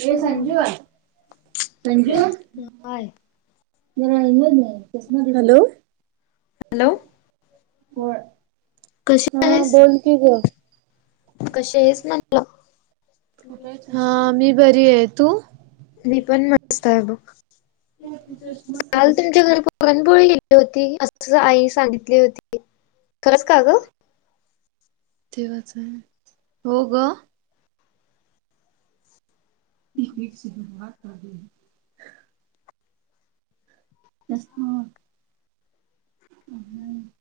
ये Sanju. Sanju, hi hello hello होय, कशी हा आहेस बोल कि गं. कशी आहेस म्हटलं? हा, मी बरी हाय तू? मी पण मस्त हाय बघ, काल तुमच्या घरी पुरणपोळी केली होती, असं आई सांगितली होती. खरंच का ग? तेवाच हाय, हो गं. [unintelligible] हह. [unintelligible]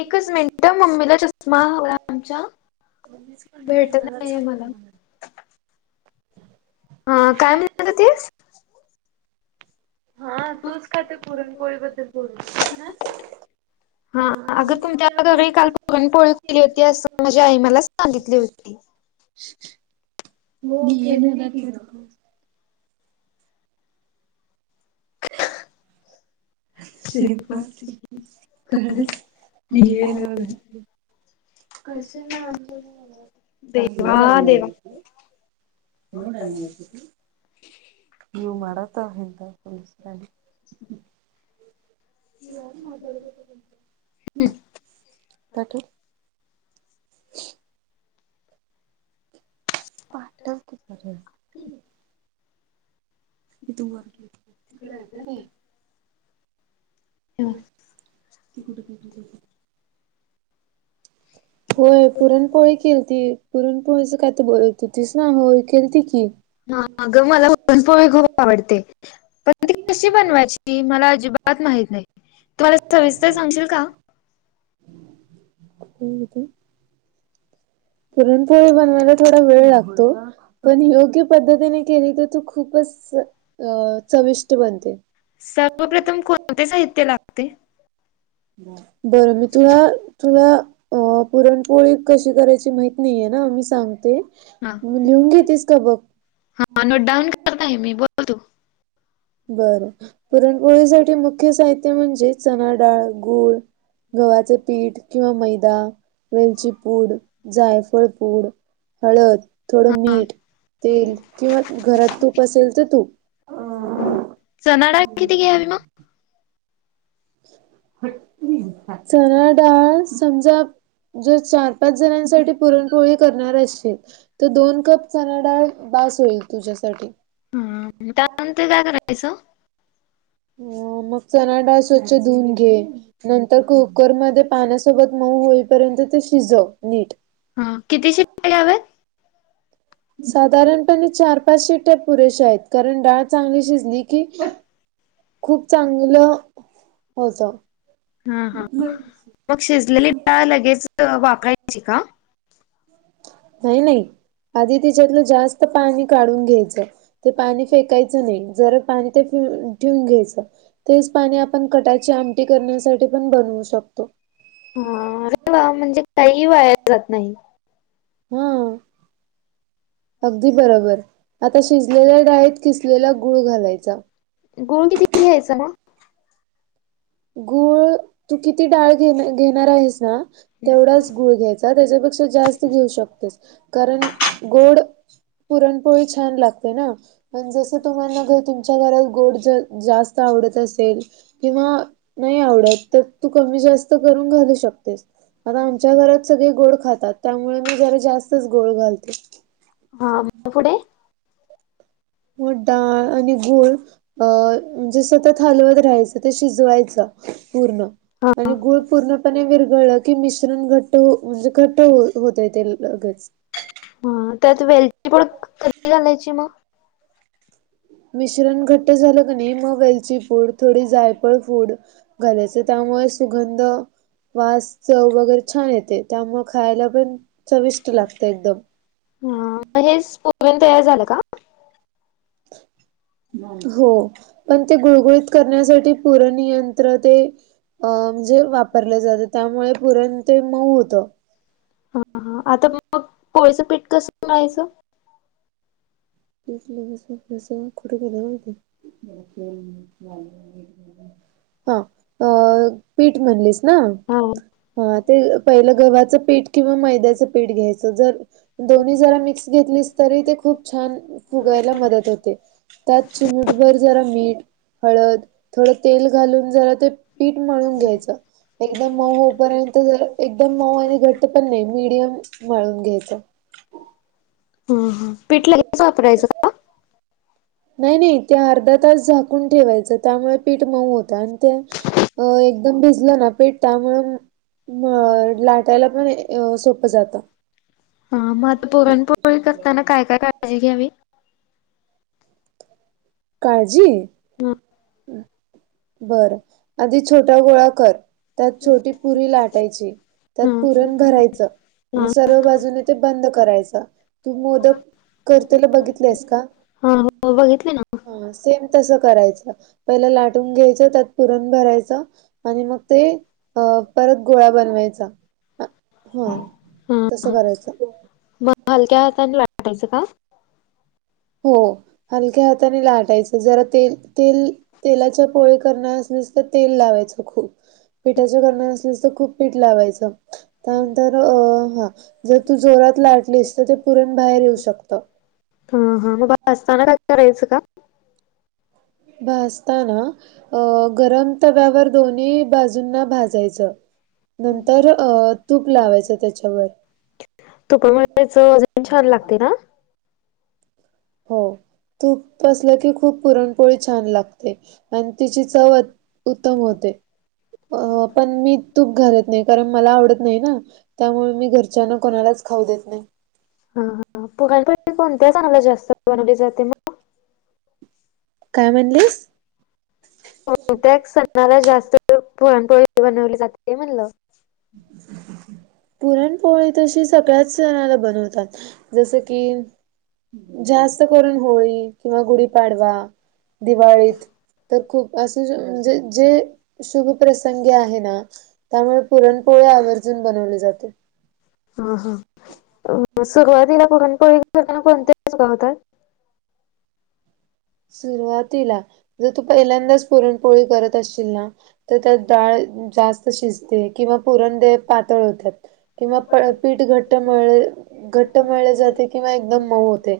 एकच मिनिट हा, मम्मीला चष्मा हवा आमच्या. ऑफीसमध्ये भेटत जाणारी नाहीये मला असणार मग हा काय म्हणत होतीस? हा तूच काय त्यो पुरण पोळीबद्दल असणार. हा अगं तुमच्या घरी काल पूरणपोळी पुरणपोळी केली होती. केलेली असं म्हजे आई माझ्या मला सांगितली होती. [unintelligible] [unintelligible] कशी मांडलेली. देवा, देवा. [unintelligible] यो मरात आहे का, पोलीसवाणी. पाठव. पाठल कि परत. [unintelligible] [unintelligible] होय पुरणपोळी केलीती, पुरणपोळीच काय तर बोलत होतीस ना, होय केलती की. हा गं मला पुरणपोळी खूप आवडते, पण ती कशी बनवायची? मला अजिबात माहित नाही, तु मला सविस्तर सांगशील का? हो, येतंय. पुरणपोळी बनवायला थोडा वेळ लागतो, पण योग्य पद्धतीने केली तर खुप खूपच चविष्ट बनते. सर्वप्रथम कोणते साहित्य लागते? बरं मी तुला, तुला. अ, पुरणपोळी कशी करायची माहित नाहीये ना, मी सांगते. हा, लिहून घेतेस का बघ हा नोटडाऊन करत आहे मी, बोल तु. बरं, पुरणपोळीसाठी मुख्य साहित्य म्हणजे चणाडाळ, गूळ गव्हाचं पीठ किंवा मैदा, वेलची पूड, जायफळ पूड हळद, थोडं हा मीठ, तेल किंवा घरात तूप असेल तर तूप. चणाडाळ किती घ्यावी मग? चनाडाळ. समजा, जर चार -पाच जणांसाठी पुरणपोळ्या करणार असशील. तर दोन कप चणा डाळ बास होईल तुझ्यासाठी. त्या नंतर काय करायचं? हं मग चनाडाळ स्वच्छ धुऊून घे. नंतर कुकरमध्ये पाण्यासोबत मऊ होईपर्यंत ते शिजव नीट. हा किती शिट्ट्या घ्याव्यात? साधारणपणे चार पाच शिट्या पुरेशा आहेत कारण डाळ चांगली शिजली की. खूप चांगलं होतं. हा हा मग शिजलेली डाळ लगेच वापरायची का. हो नाही आधी तीच्यातलं जास्त पाणी काढून घ्यायचं. ते पाणी फेकायचं नाही जर हा पाणी ते ठेवून घ्यायचं. तेच पाणी आपण कटाची आमटी करण्यासाठी पण बनवू शकतो. ह झाल म्हणजे काहीही वायाला जात नाही. हा अगदी बरोबर, आता शिजलेल्या डाळीत किसलेला गुळ घालायचा. गुळ किती घ्यायचा मग? गूळ तू किती डाळ घे घेणार आहेस ना. तेवढाच गुळ घ्यायचा त्याच्यापेक्षा जास्त घेऊ शकतेस कारण गुळ. पुढत पुरणपोळी छान लागते ना. म्हणजे जसं तुम्हाला तुमच्या घरात गोड जास्त आवडत असेल किंवा. नाही आवडत तर तू कमी जास्त करून घालू शकतेस. आता आमच्या घरात सगळे गोड खातात त्यामुळे मी जरा जास्तच गुळ घालते. हा पुढे? मग डाळ आणि गुळ. अ म्हणजे सतत हलवत राहायचं ते शिजवायचं पूर्ण. हा आणि गूळ पूर्णपणे विरघळला की मिश्रण घट्ट म्हणजे घट्ट होतय ते लगेच. हा त्यात वेलची पूड कधी घालायची मग? मिश्रण घट्ट झालं कणी मग वेलची पूड थोडी जायफळ. जायफळ पूड घालायच त्यामुळे सुगंध. वास चव वगैरे छान येते त्यामुळे खायला पण चविष्ट लागते एकदम. हा हेच पुरण तयार झालं का? [inaudible] हो पण ते गुळगुळीत करण्यासाठी पूरणयंत्र ते. अ म्हणजे वापरल जातं त्यामुळे पुरण ते मऊ होतं. हा हा आता मग पोळीचं पीठ कसं मळायच? यातलं असं कुठं गेलं? हं अ पीठ म्हणलीस ना? हा हा ते पहिलं गव्हाचं पीठ किंवा मैद्याचं पीठ घ्यायचं जर. दोन्ही जरा मिक्स घेतलीस तरी ते खूप छान फुगायला मदत होते. त्यात चिमूटभर जरा मीठ. हळद थोडं तेल घालून जरा ते पीठ मळुन घ्यायचं. एकदम मऊ होपर्यंत जर एकदम मऊ आणि घट्ट पण नाही मिीडियम मळून घ्यायचं. पिठ लगेच वापरायच. नाही नाही ते अर्धा तास झाकून ठेवायचं त्यामुळे पीठ मऊ होतं आणि ते. अ एकदम भिजलं ना पिठ त्यामुळे. मग लाटायला पण सोपं जातं. हा मग आता पुरणपोळी करताना काय काय काळजी घ्यावी? काळजी, हा बर. आधी छोटा गोळा कर, त्यात छोटी पुरी लाटायची. त्यात हा पुरण भरायचं- आणि हा सर्व बाजूने ते बंद करायच, तू मोदक करतेला बघितलेस का? हा, हो बघितली ना. सेम तस करायचं, पहिलं लाटून घ्यायचं, त्यात पुरण भरायचं- आणि मग ते अ परत गोळा बनवायचा. हा, हा तस हा करायचं. हलक्या हाताने लाटायचं काय? हो, हलक्या हाताने लाटायचं, जरा तेल, तेल, तेलाच्या पोळी करणाऱ्यासनी- तेल लावायचं खूप, पिठाच [unintelligible] असल्यास तर खूप पीठ लावायचं. त्यानंतर अ.. हा जर तू जोरात लाटलीस, तर ते पुरण बाहेर येऊ शकत. हा, हा, मग भाजताना काय करायचं का? भासताना अ गरम- तव्यावर दोन्ही बाजूंना भाजायचं. नंतर अ तूप लावायचं त्याच्यावर. [unintelligible] छान लागते ना हो, तूप असलं की, खूप पुरणपोळी छान लागते आणि तिची चव- उत्तम होते. अ पण मी तूप घालत नाही, कारण मला आवडत नाही ना. त्यामुळे, मी घरच्यांना कोणालाच खाऊ देत नाही. [unintelligible] काय म्हणलीस? कोणत्या सणाला जास्त पुरणपोळी बनवली जाते? म्हणलं. पुरणपोळी तशी सगळ्याच जणाला बनवतात. जस कि, जास्त करून होळी किंवा गुढीपाडवा, - दिवाळीत. तर, खूप असे म्हणजे जे शुभ प्रसंगी आहे ना- त्यामुळे पुरणपोळी आवर्जून बनवले जाते. हा, हा, सुरुवातीला पुरणपोळी कोणत्या सणाला बनवतात. सुरुवातीला, जर तू पहिल्यांदाच पुरणपोळी करत असशील ना- तर त्यात डाळ जास्त- स्त शिजते किंवा पुरण ते पातळ होत्यात किंवा पीठ घट्ट मळले- घट्ट मळले जाते किंवा एकदम मऊ होते,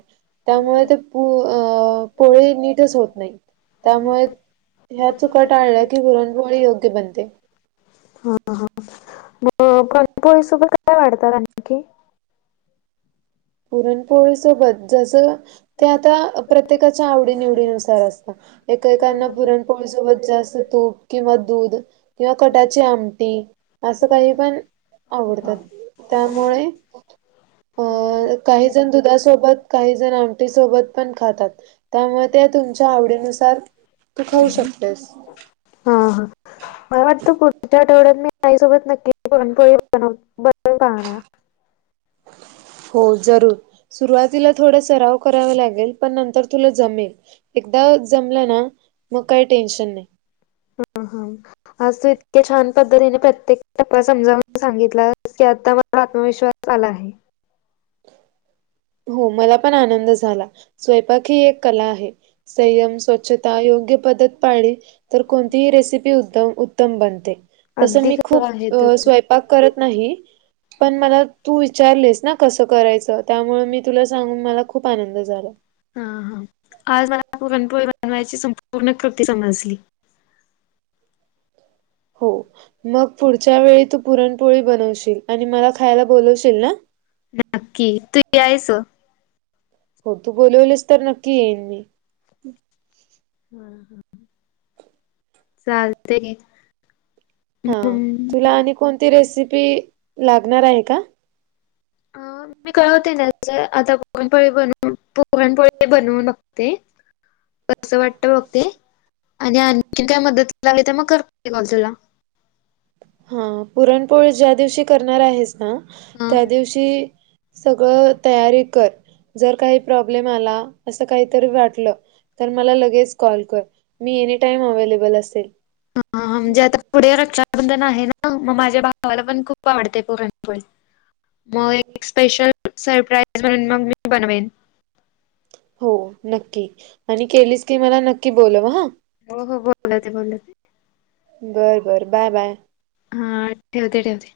त्यामुळे ते पू अ.. - पोळी नीटच होत नाही, त्यामुळे- ह्या चुका टाळल्या की, पुरणपोळी योग्य बनते. हा, हा, मग पुरणपोळीसोबत काय वाढतात आणखी? [inaudible] पोळी सोबत जसं, ते आता प्रत्येकाच्या आवडी निवडीनुसार असत. एकेकांना पुरणपोळीसोबत जास्त तूप किंवा दूध किंवा कटाची आमटी- असं काही पण आवडतात, त्यामुळे- अ हा काही जण दुधासोबत, काही जण आमटी सोबत पण खातात. त्यामुळे ते तुमच्या आवडीनुसार तू खाऊ शकतेस. हा हा मला वाटतं पुढच्या आठवड्यात मी आईसोबत नक्की पुरणपोळी बनव [unintelligible] हा, हा. हो जरूर. सुरुवातीला थोडा सराव करावा लागेल, पण नंतर तुला जमेल. एकदा जमलं ना, मग काही टेन्शन नाही. हा हा. आज तू इतक्या छान पद्धतीने प्रत्येक टप्पा समजावून सांगितला की, आता माझा आत्मविश्वास आलाय. हो मला पण आनंद झाला. स्वयंपाक ही एक कला आहे. संयम, स्वच्छता योग्य पद्धत पाळली. तर कोणतीही रेसिपी उत्तम तम बनते. तस अगदी मी खरं खूप आहे तुझ स्वंयपाक पाक करत नाही. पण मला तू विचारलेस ना कस करायच त्यामुळे मी तुला सांगून मला खूप आनंद झाला. हा हा. आज मला पुरणपोळी बनवायची संपूर्ण कृती समजली. हो. मग पुढच्या वेळी तू पुरणपोळी बनवशील, आणि मला खायला बोलवशील ना. नक्की. तू यायचं. तू बोलवलस तर नक्की येईन मी. [inaudible] चालतंय [inaudible] हं. तुला आणि कोणती रेसिपी लागणार आहे का? अ मी कळवते नंतर. आता पुरणपोळी बनवून पुरणपोळी बनवू- ते [inaudible] कसं वाटत बघते. आणि आणखीन काय मदत लागली तर मग करते कॉल तुला. हम्म. पुरणपोळी ज्या दिवशी करणार आहेस ना ह त्या दिवशी सगळं तयारी कर. जर काही प्रॉब्लेम आला, असं काहीतरी वाटलं तर मला लगेच कॉल कर. मी एनी टाईम अवेलेबल असेल. हम्म हम्म. म्हणजे आता पुढे रक्षाबंधन आहे ना, मग माझ्या भावाला पण खूप आवडते पुरणपोळी. मग एक स्पेशल सरप्राईज म्हणून मग मी बनवेन. हो नक्की. आणि केलीच की मला नक्की बोलाव हं. उगा बोलती म्हणून बरं, बरं. Bye, bye. हं. ठेवते, ठेवते.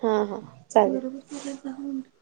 हा हा चालेल. [inaudible]